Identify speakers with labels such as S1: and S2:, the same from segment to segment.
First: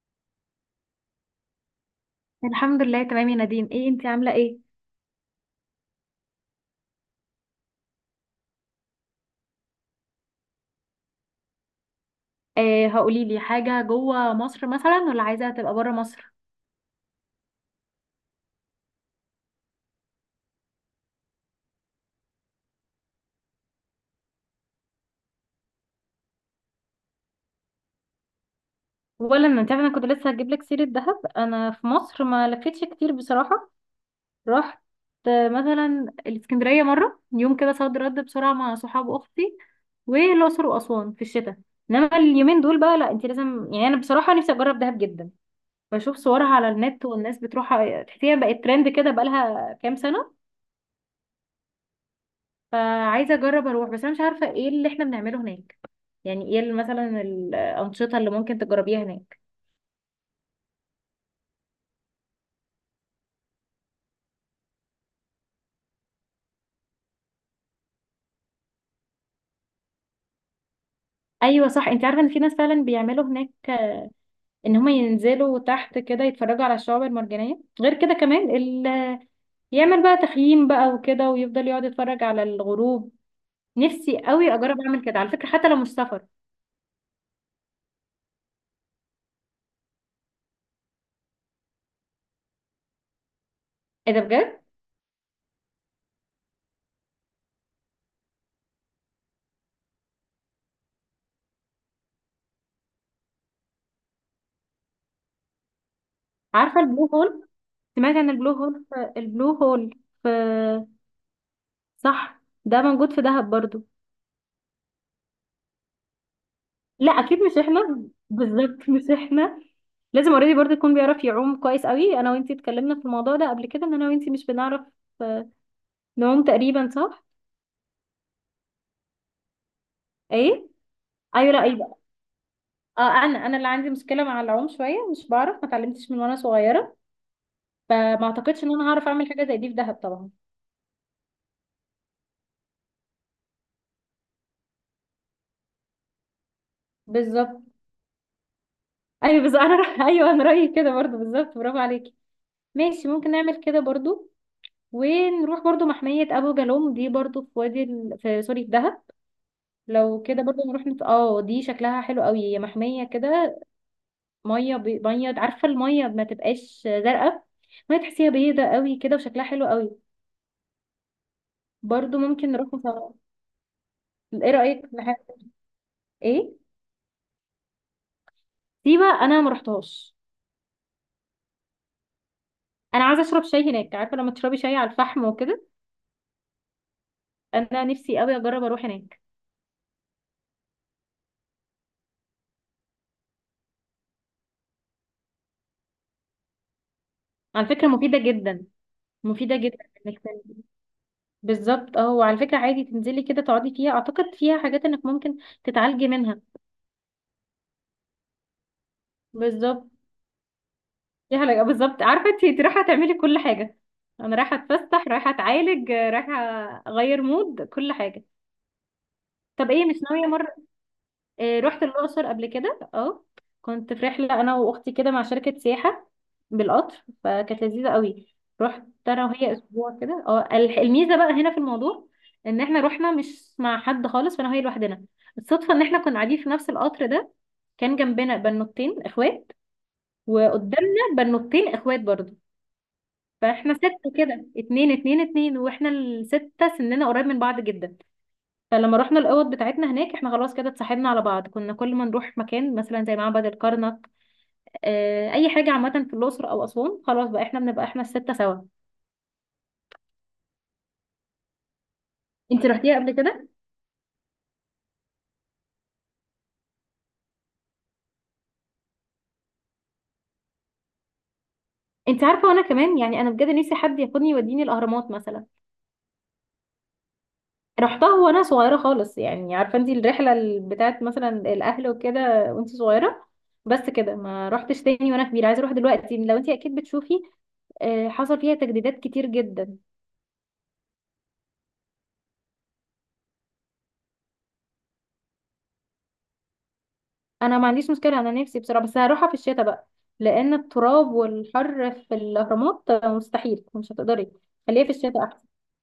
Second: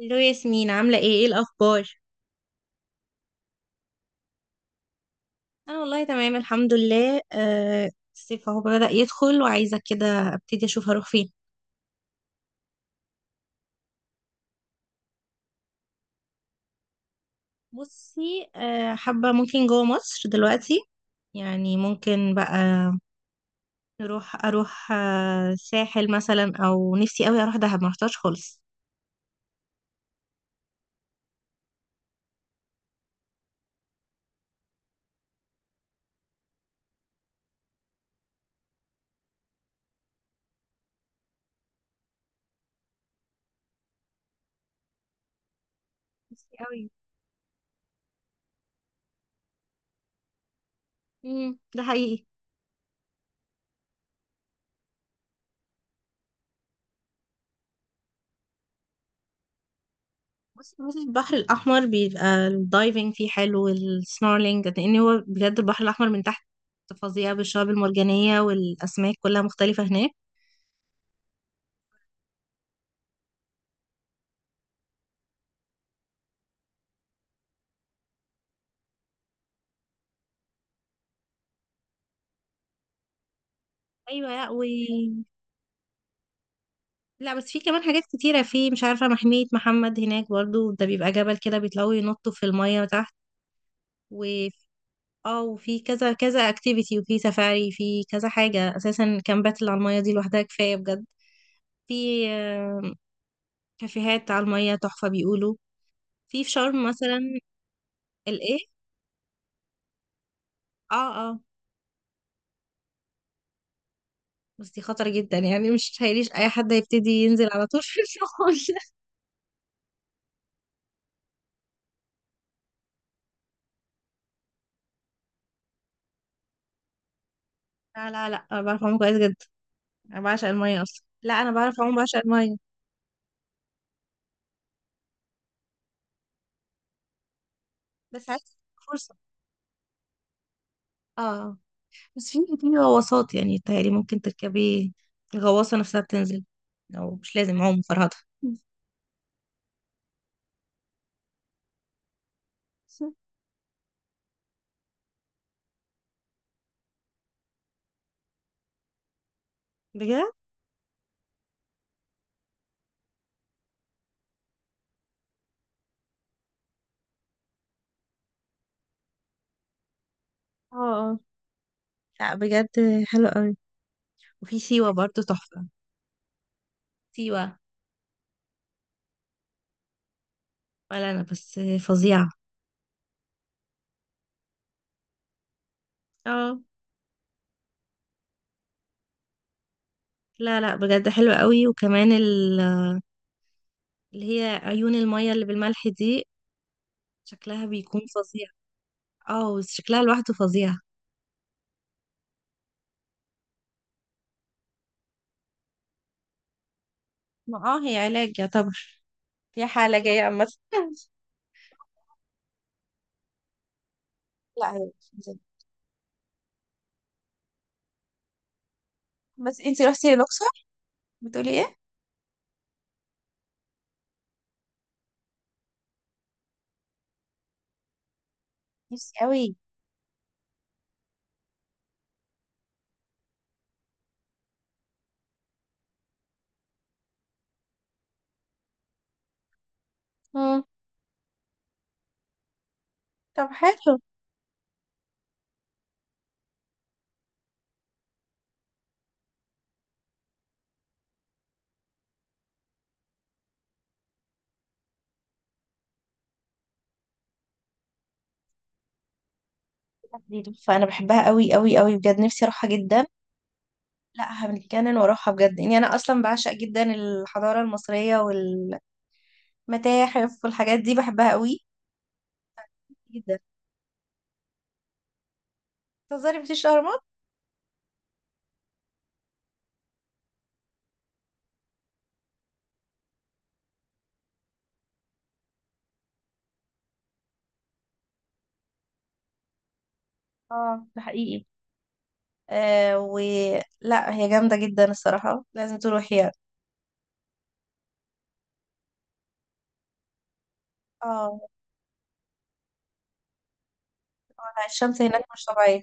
S1: الو ياسمين، عاملة ايه؟ ايه الأخبار؟
S2: الحمد لله، تمام يا نادين. ايه، انتي عامله ايه؟
S1: أنا والله تمام الحمد لله. الصيف اهو بدأ يدخل وعايزة كده أبتدي أشوف هروح فين.
S2: آه، هقولي لي حاجه، جوه مصر مثلا ولا عايزه تبقى بره مصر؟
S1: بصي، حابة ممكن جوه مصر دلوقتي. يعني ممكن بقى أروح ساحل مثلا، أو نفسي أوي أروح دهب، ما رحتهاش خالص.
S2: ولا، ما انت عارفه انا كنت لسه هجيب لك سيره دهب. انا في مصر ما لفتش كتير بصراحه. رحت مثلا الاسكندريه مره يوم كده، صد رد بسرعه، مع صحاب اختي. والاقصر واسوان في الشتاء. انما اليومين دول بقى، لا انت لازم، يعني انا بصراحه نفسي اجرب دهب جدا. بشوف صورها
S1: نفسي
S2: على
S1: أوي.
S2: النت والناس بتروحها، تحسيها بقت ترند كده بقالها كام سنه.
S1: ده حقيقي.
S2: فعايزه اجرب اروح، بس انا مش عارفه ايه اللي احنا بنعمله هناك. يعني ايه مثلا الانشطه اللي ممكن تجربيها هناك؟
S1: بصي، البحر الأحمر بيبقى الدايفنج فيه حلو والسنورلينج، لأن هو بجد البحر الأحمر من تحت فظيع، بالشعاب المرجانية والأسماك كلها مختلفة هناك.
S2: ايوه صح، انت عارفه ان في ناس فعلا بيعملوا هناك، ان هم ينزلوا تحت كده يتفرجوا على الشعاب المرجانيه، غير كده كمان يعمل بقى تخييم بقى وكده، ويفضل يقعد يتفرج على الغروب. نفسي
S1: أيوة. لا
S2: قوي اجرب اعمل كده على فكره، حتى لو مش سفر.
S1: لا بس في كمان حاجات كتيرة، في مش عارفة محمية محمد هناك برضو، ده بيبقى جبل كده بيطلعوا ينطوا في المية تحت.
S2: ايه ده،
S1: و
S2: بجد؟
S1: اه وفي كذا كذا اكتيفيتي، وفي سفاري، في كذا حاجة، أساسا كامبات اللي على المية دي لوحدها كفاية بجد. في كافيهات على المية تحفة بيقولوا، في
S2: عارفه
S1: شرم
S2: البلو
S1: مثلا.
S2: هول؟ سمعت عن البلو
S1: الإيه؟
S2: هول البلو هول في؟
S1: اه، اه.
S2: صح، ده موجود في دهب برضو.
S1: بس دي خطر جدا، يعني مش تخيليش اي حد هيبتدي
S2: لا اكيد
S1: ينزل
S2: مش
S1: على طول في
S2: احنا.
S1: الشغل
S2: بالظبط مش احنا. لازم اوريدي برضه يكون بيعرف يعوم كويس قوي، انا وانتي اتكلمنا في الموضوع ده قبل كده، ان انا وانتي مش بنعرف آه، نعوم تقريبا، صح؟
S1: لا لا لا، انا بعرف اعوم كويس جدا، انا بعشق
S2: ايه،
S1: الميه اصلا. لا انا
S2: ايوه، لا
S1: بعرف اعوم،
S2: ايوه.
S1: بعشق الميه.
S2: اه، انا اللي عندي مشكله مع العوم شويه، مش بعرف، ما اتعلمتش من وانا صغيره. فما
S1: بس عايز
S2: اعتقدش ان انا هعرف
S1: فرصه.
S2: اعمل حاجه زي دي في دهب طبعا.
S1: اه، بس في غواصات، يعني تهيألي ممكن تركبي، الغواصه نفسها بتنزل، او مش لازم
S2: بالظبط.
S1: عوم فرهضه.
S2: ايوه بس انا ايوه انا رايي كده برضه بالظبط، برافو عليكي. ماشي، ممكن نعمل كده برضه. ونروح برضه محميه ابو جالوم دي، برضه في وادي في سوري، في دهب. لو
S1: بجد.
S2: كده برضه نروح نت... اه دي شكلها حلو قوي، هي محمية كده. مية مية، عارفة المية ما تبقاش زرقاء؟ مية تحسيها بيضة قوي كده وشكلها حلو قوي.
S1: اه. آه.
S2: برضه
S1: لا
S2: ممكن
S1: بجد
S2: نروح نصور.
S1: حلو قوي.
S2: ايه
S1: وفي
S2: رأيك
S1: سيوه
S2: في
S1: برضو تحفه.
S2: ايه،
S1: سيوه.
S2: سيبة انا ما رحتهاش.
S1: ولا انا بس، فظيعه.
S2: انا عايزة اشرب شاي هناك، عارفة لما تشربي شاي على الفحم وكده؟
S1: اه.
S2: انا نفسي قوي اجرب اروح هناك.
S1: لا لا، بجد حلوة قوي، وكمان اللي هي عيون المية اللي بالملح دي، شكلها
S2: على فكرة
S1: بيكون
S2: مفيدة
S1: فظيع.
S2: جدا، مفيدة
S1: اه،
S2: جدا.
S1: شكلها
S2: انك
S1: لوحده
S2: تن-
S1: فظيع.
S2: بالظبط، اه، وعلى فكرة عادي تنزلي كده تقعدي فيها، اعتقد فيها حاجات انك ممكن تتعالجي منها.
S1: ما هي علاج يعتبر، هي
S2: بالظبط
S1: حالة جاية عامة
S2: دي حاجة، بالظبط. عارفة انتي رايحة تعملي كل حاجة؟ انا رايحة
S1: لا هي
S2: اتفسح،
S1: مش
S2: رايحة
S1: نزل.
S2: اتعالج، رايحة اغير مود كل حاجة.
S1: بس
S2: طب
S1: انتي
S2: ايه، مش
S1: رحتي
S2: ناوية مرة؟
S1: الأقصر، بتقولي
S2: إيه،
S1: ايه؟
S2: رحت الأقصر قبل كده، اه. كنت في رحلة انا واختي كده مع شركة سياحة، بالقطر، فكانت لذيذة قوي. رحت
S1: نفسي
S2: انا وهي
S1: قوي.
S2: اسبوع كده، اه الميزة بقى هنا في الموضوع، ان احنا رحنا مش مع حد خالص، فانا وهي لوحدنا. الصدفة ان احنا كنا قاعدين في نفس القطر ده، كان جنبنا بنوتين اخوات،
S1: مم.
S2: وقدامنا بنوتين اخوات برضو.
S1: طب
S2: فاحنا
S1: حلو.
S2: ستة كده، اتنين اتنين اتنين، واحنا الستة سننا قريب من بعض جدا. فلما رحنا الأوض بتاعتنا هناك، احنا خلاص كده اتصاحبنا على بعض، كنا كل ما نروح مكان مثلا زي معبد الكرنك، اه أي حاجة عامة في الأقصر أو أسوان، خلاص بقى احنا بنبقى احنا الستة سوا.
S1: دي تحفة، أنا بحبها قوي قوي قوي بجد، نفسي
S2: انت
S1: أروحها
S2: رحتيها
S1: جدا.
S2: قبل كده؟
S1: لا هنتجنن وأروحها بجد يعني، أنا أصلا بعشق جدا الحضارة المصرية والمتاحف والحاجات دي، بحبها قوي
S2: انت عارفة وانا كمان، يعني انا
S1: جدا.
S2: بجد نفسي حد ياخدني يوديني الأهرامات مثلا.
S1: تهزري مفيش أهرامات؟
S2: رحتها وانا صغيره خالص، يعني عارفه انت الرحله بتاعت مثلا الاهل وكده، وانت صغيره. بس كده، ما رحتش تاني وانا كبيره، عايزه اروح دلوقتي، لو انت اكيد بتشوفي حصل فيها تجديدات كتير جدا.
S1: اه، ده حقيقي. آه و لا، هي جامدة جدا الصراحة، لازم تروحي يعني.
S2: انا ما عنديش مشكله، انا نفسي بصراحه، بس هروحها في الشتاء بقى. لان التراب
S1: اه.
S2: والحر في الاهرامات مستحيل، مش هتقدري. خليها في
S1: الشمس هناك
S2: الشتاء
S1: مش
S2: احسن.
S1: طبيعية.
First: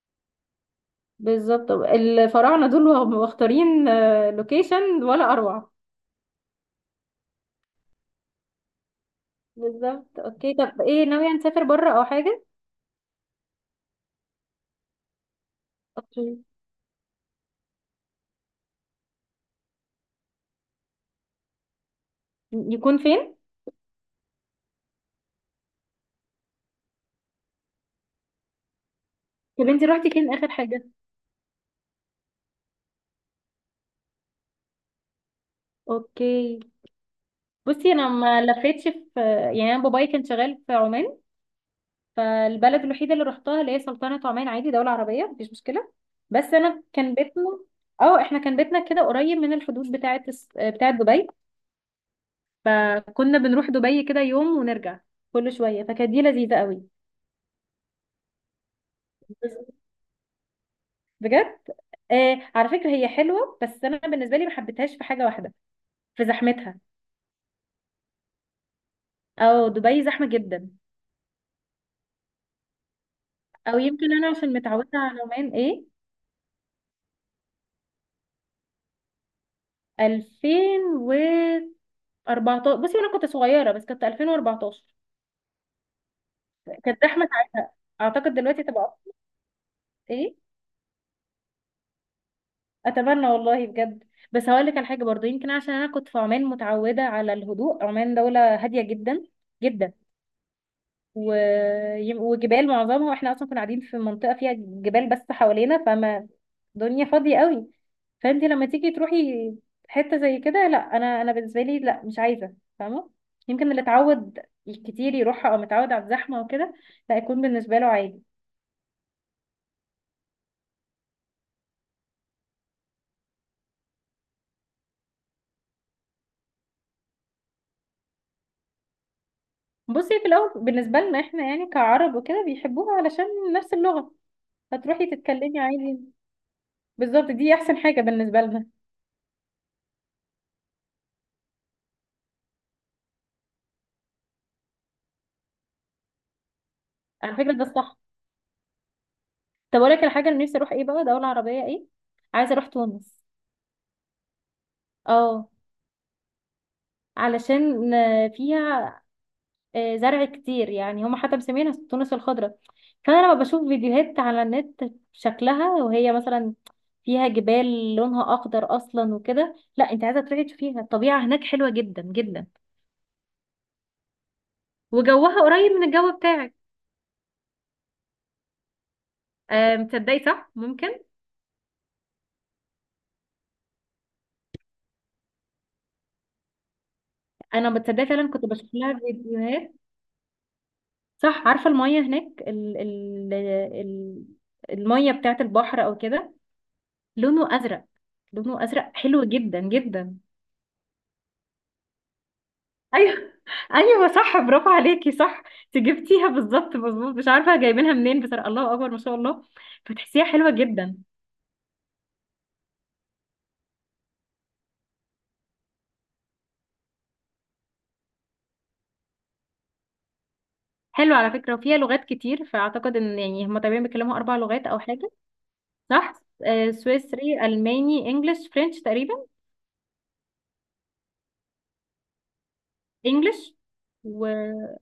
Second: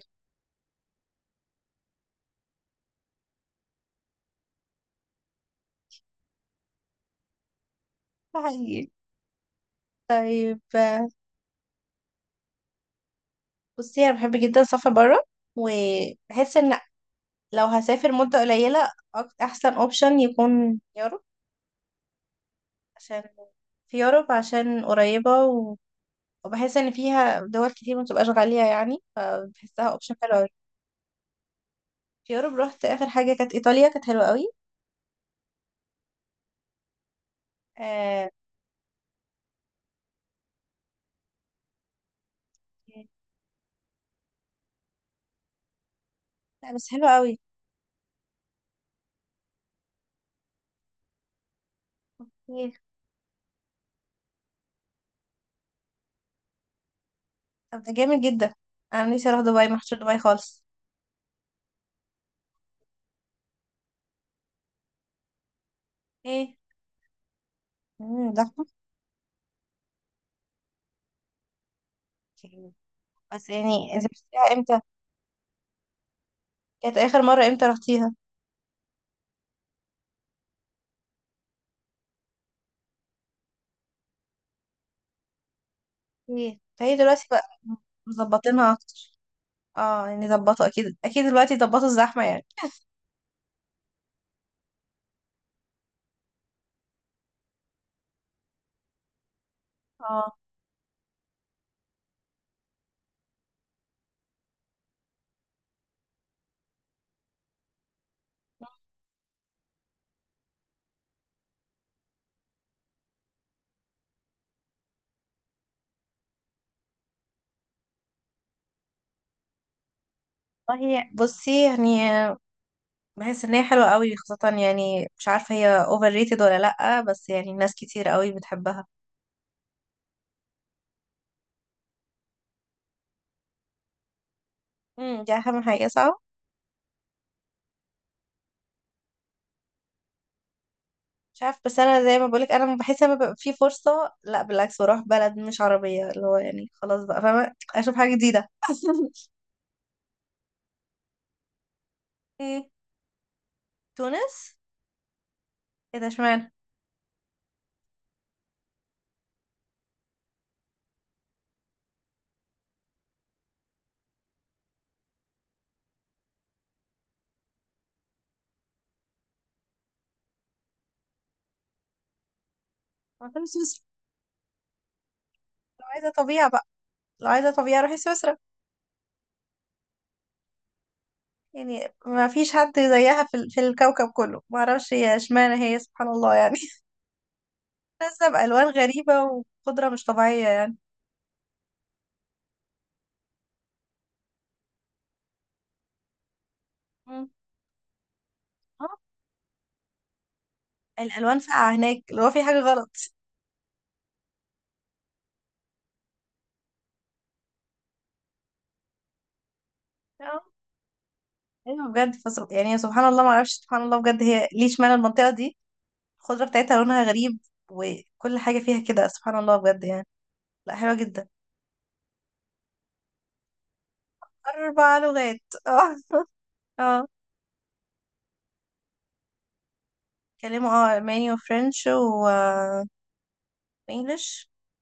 S2: بالظبط، الفراعنه دول وهم مختارين لوكيشن ولا اروع.
S1: ده حقيقي.
S2: بالظبط. اوكي،
S1: طيب.
S2: طب ايه، ناويه نسافر بره او حاجه؟
S1: بصي أنا بحب جدا السفر برا،
S2: اوكي،
S1: وبحس إن لو هسافر مدة قليلة، أحسن أوبشن يكون يوروب.
S2: يكون
S1: عشان،
S2: فين؟
S1: في يوروب، عشان قريبة وبحس إن فيها دول كتير متبقاش غالية يعني،
S2: طب انت
S1: فبحسها
S2: رحتي
S1: أوبشن حلو
S2: فين اخر
S1: أوي.
S2: حاجه؟
S1: في يوروب رحت آخر حاجة كانت إيطاليا، كانت حلوة أوي.
S2: اوكي، بصي انا
S1: آه...
S2: ما لفيتش في، يعني انا بابايا كان شغال في عمان. فالبلد الوحيده اللي رحتها اللي هي سلطنه عمان، عادي دوله عربيه، مفيش مشكله. بس
S1: لا
S2: انا
S1: بس حلوة
S2: كان
S1: أوي.
S2: بيتنا، اه احنا كان بيتنا كده قريب من الحدود بتاعه بتاعه دبي.
S1: ايه؟
S2: فكنا بنروح دبي كده يوم ونرجع كل شويه، فكانت دي لذيذه قوي.
S1: طب ده جامد جدا، أنا نفسي أروح دبي، محشور دبي خالص.
S2: بجد. آه على فكره، هي حلوه بس انا بالنسبه لي ما حبيتهاش في حاجه واحده، في
S1: ايه.
S2: زحمتها.
S1: امم
S2: او دبي زحمه جدا.
S1: زحمة. بس
S2: او
S1: يعني انت
S2: يمكن انا
S1: بتشتريها
S2: عشان
S1: امتى؟
S2: متعوده على عمان، ايه.
S1: كانت اخر مرة امتى رحتيها؟
S2: 2014. بصي انا كنت صغيره، بس كانت 2014.
S1: ايه، فهي
S2: كانت
S1: دلوقتي
S2: زحمه
S1: بقى
S2: ساعتها، اعتقد دلوقتي
S1: مظبطينها
S2: تبقى
S1: اكتر.
S2: أكتر.
S1: اه يعني
S2: ايه،
S1: ظبطوا، اكيد اكيد دلوقتي ظبطوا الزحمة يعني
S2: اتمنى والله بجد. بس هقول لك على حاجه برضو، يمكن عشان انا كنت في عمان متعوده على الهدوء، عمان دوله هاديه جدا جدا.
S1: اه
S2: و... وجبال معظمها، واحنا اصلا كنا قاعدين في منطقه فيها جبال بس حوالينا، فما الدنيا فاضيه قوي. فانت لما تيجي تروحي حته زي كده، لا انا بالنسبه لي لا، مش عايزه، فاهمه؟ يمكن اللي اتعود كتير يروحها او متعود على الزحمه وكده، لا يكون بالنسبه له عادي.
S1: والله بصي يعني، بحس ان هي حلوة قوي خاصة، يعني مش عارفة هي اوفر ريتد ولا لأ، بس يعني ناس كتير قوي بتحبها.
S2: بصي، في الاول بالنسبه لنا احنا يعني كعرب وكده بيحبوها علشان نفس اللغه. فتروحي
S1: دي
S2: تتكلمي
S1: اهم حاجة
S2: عادي.
S1: صح.
S2: بالظبط، دي احسن حاجه بالنسبه لنا.
S1: مش عارف، بس انا زي ما بقولك انا بحس لما بيبقى في فرصة، لا بالعكس، بروح بلد مش عربية، اللي هو يعني خلاص بقى
S2: على
S1: فاهمة
S2: فكره ده
S1: اشوف
S2: الصح.
S1: حاجة جديدة.
S2: طب اقول لك الحاجه اللي نفسي اروح ايه بقى، دوله عربيه، ايه؟ عايزه
S1: مم.
S2: اروح تونس.
S1: تونس.
S2: اه،
S1: ايه ده، اشمعنى؟
S2: علشان فيها زرع كتير، يعني هم حتى مسمينها التونس الخضراء. فانا لما بشوف فيديوهات على النت، شكلها وهي مثلا فيها جبال لونها اخضر اصلا وكده، لا انت عايزه تروحي تشوفيها، الطبيعه هناك حلوه جدا جدا.
S1: ما كانوا سويسرا.
S2: وجوها قريب من
S1: لو عايزة
S2: الجو
S1: طبيعة
S2: بتاعك.
S1: بقى لو عايزة طبيعة، روحي سويسرا.
S2: آه، متصدقي صح، ممكن.
S1: يعني ما فيش حد زيها في الكوكب كله، ما اعرفش هي اشمعنى هي، سبحان الله يعني.
S2: انا متصدقه
S1: نازلة
S2: فعلا، كنت
S1: بألوان
S2: بشوف لها
S1: غريبة،
S2: فيديوهات.
S1: وقدرة مش طبيعية يعني.
S2: صح، عارفه الميه هناك ال ال ال الميه بتاعت البحر او كده؟
S1: مم.
S2: لونه ازرق، لونه ازرق
S1: اه،
S2: حلو جدا جدا.
S1: الألوان فاقعة هناك، اللي هو في حاجة غلط.
S2: ايوه، ايوه صح، برافو عليكي. صح انت جبتيها بالظبط، مظبوط، مش عارفه جايبينها منين، بس الله اكبر ما شاء الله. فتحسيها
S1: اه،
S2: حلوه جدا.
S1: ايوه بجد، فصل يعني، سبحان الله، ما اعرفش، سبحان الله بجد، هي ليه اشمعنى المنطقة دي؟ الخضرة بتاعتها لونها غريب، وكل حاجة فيها كده سبحان الله بجد يعني، لا حلوة
S2: حلوه
S1: جدا.
S2: على فكره، وفيها لغات كتير، فاعتقد ان يعني هم تقريبا بيتكلموا اربع لغات او
S1: أربع
S2: حاجه.
S1: لغات. اه،
S2: صح. آه،
S1: اه،
S2: سويسري، الماني، انجلش، فرنش تقريبا.
S1: بيتكلموا ألماني وفرنش و
S2: انجلش.
S1: انجلش.
S2: ومفيش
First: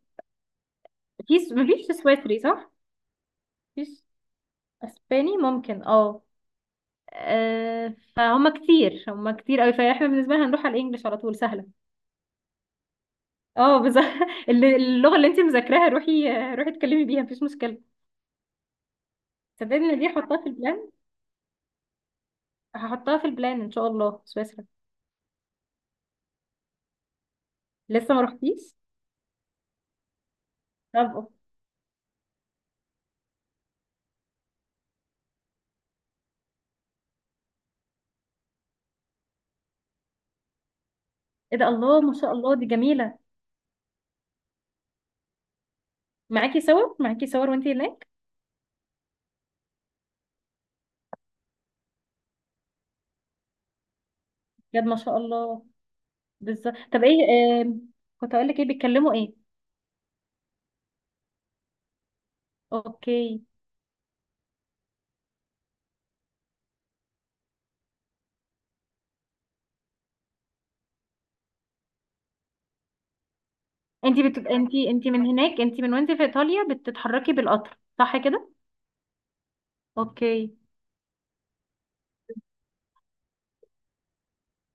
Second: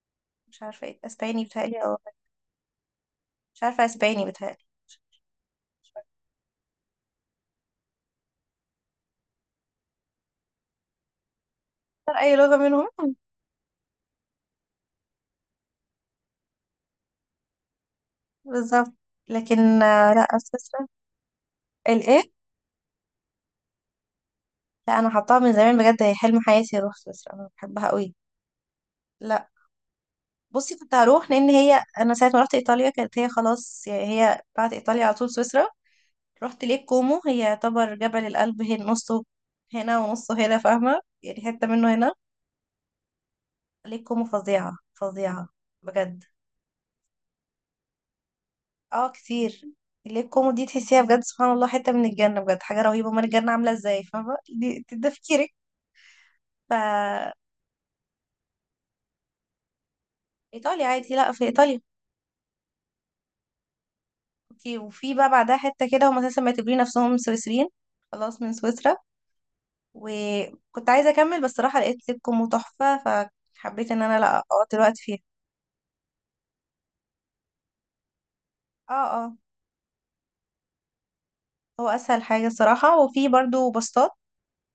S1: مش عارفه ايه اسباني بتهيألي
S2: مفيش
S1: او
S2: سويسري، صح؟
S1: مش عارفه
S2: مفيش.
S1: اسباني بتهيألي.
S2: اسباني ممكن،
S1: مش
S2: اه. آه، فهم كتير، هم كتير قوي، فاحنا بالنسبه لنا هنروح على الانجليش على طول، سهله.
S1: فاكرة اي لغه منهم
S2: اه بس اللغه اللي انت مذاكراها، روحي، روحي اتكلمي بيها، مفيش مشكله.
S1: بالظبط. لكن
S2: صدقني إن دي
S1: لا
S2: هحطها في
S1: سويسرا.
S2: البلان.
S1: الايه؟
S2: هحطها في البلان، ان شاء الله سويسرا.
S1: لا انا حطاها من زمان بجد، هي حلم حياتي اروح سويسرا، انا بحبها قوي.
S2: لسه ما رحتيش.
S1: لا، بصي كنت
S2: طب
S1: هروح، لان هي انا ساعه ما رحت ايطاليا كانت هي خلاص، يعني هي بعد ايطاليا على طول سويسرا. رحت ليك كومو، هي يعتبر جبل الألب هي نصه هنا ونصه هنا، فاهمه يعني،
S2: ايه
S1: حته
S2: ده،
S1: منه
S2: الله
S1: هنا.
S2: ما شاء الله، دي جميله.
S1: ليك كومو فظيعه فظيعه بجد.
S2: معاكي صور، معاكي صور وانت هناك؟
S1: اه، كتير. اللي هي الكوميدي دي تحسيها بجد سبحان الله حتة من الجنة، بجد حاجة رهيبة، امال الجنة عاملة ازاي، فاهمة؟
S2: بجد ما
S1: ده
S2: شاء
S1: تفكيرك.
S2: الله.
S1: ف
S2: بالظبط. طب ايه كنت اقول لك ايه بيتكلموا ايه؟
S1: ايطاليا عادي، لا، في ايطاليا
S2: اوكي.
S1: اوكي، وفي بقى بعدها حتة كده هم اساسا معتبرين نفسهم سويسريين، خلاص من سويسرا. وكنت عايزة اكمل، بس صراحة لقيت لكم تحفة، فحبيت ان انا
S2: انت
S1: لا
S2: بتبقى
S1: اقعد
S2: انت
S1: الوقت
S2: انت
S1: فيها.
S2: من هناك، انت من وانت في ايطاليا بتتحركي بالقطر صح كده؟
S1: اه، اه.
S2: اوكي،
S1: هو اسهل حاجة الصراحة، وفي برضو باصات.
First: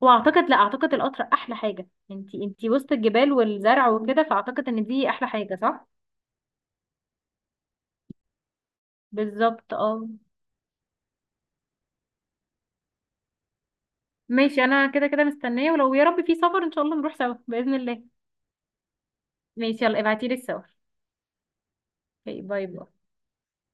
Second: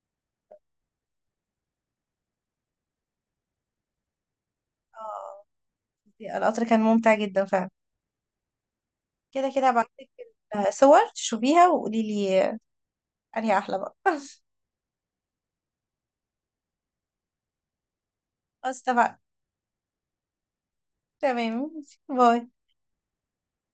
S2: واعتقد، لا اعتقد القطر احلى حاجه، انتي وسط الجبال والزرع وكده، فاعتقد ان دي احلى
S1: اه،
S2: حاجه، صح؟
S1: القطر كان ممتع جدا فعلا. كده كده
S2: بالظبط اه.
S1: هبعتلك صور تشوفيها وقولي لي انهي احلى بقى
S2: ماشي انا كده كده مستنيه، ولو يا رب في سفر ان شاء الله نروح سوا باذن الله.
S1: خلاص اتفقنا.
S2: ماشي، يلا ابعتيلي الصور.
S1: تمام.
S2: اوكي،
S1: باي.
S2: باي باي.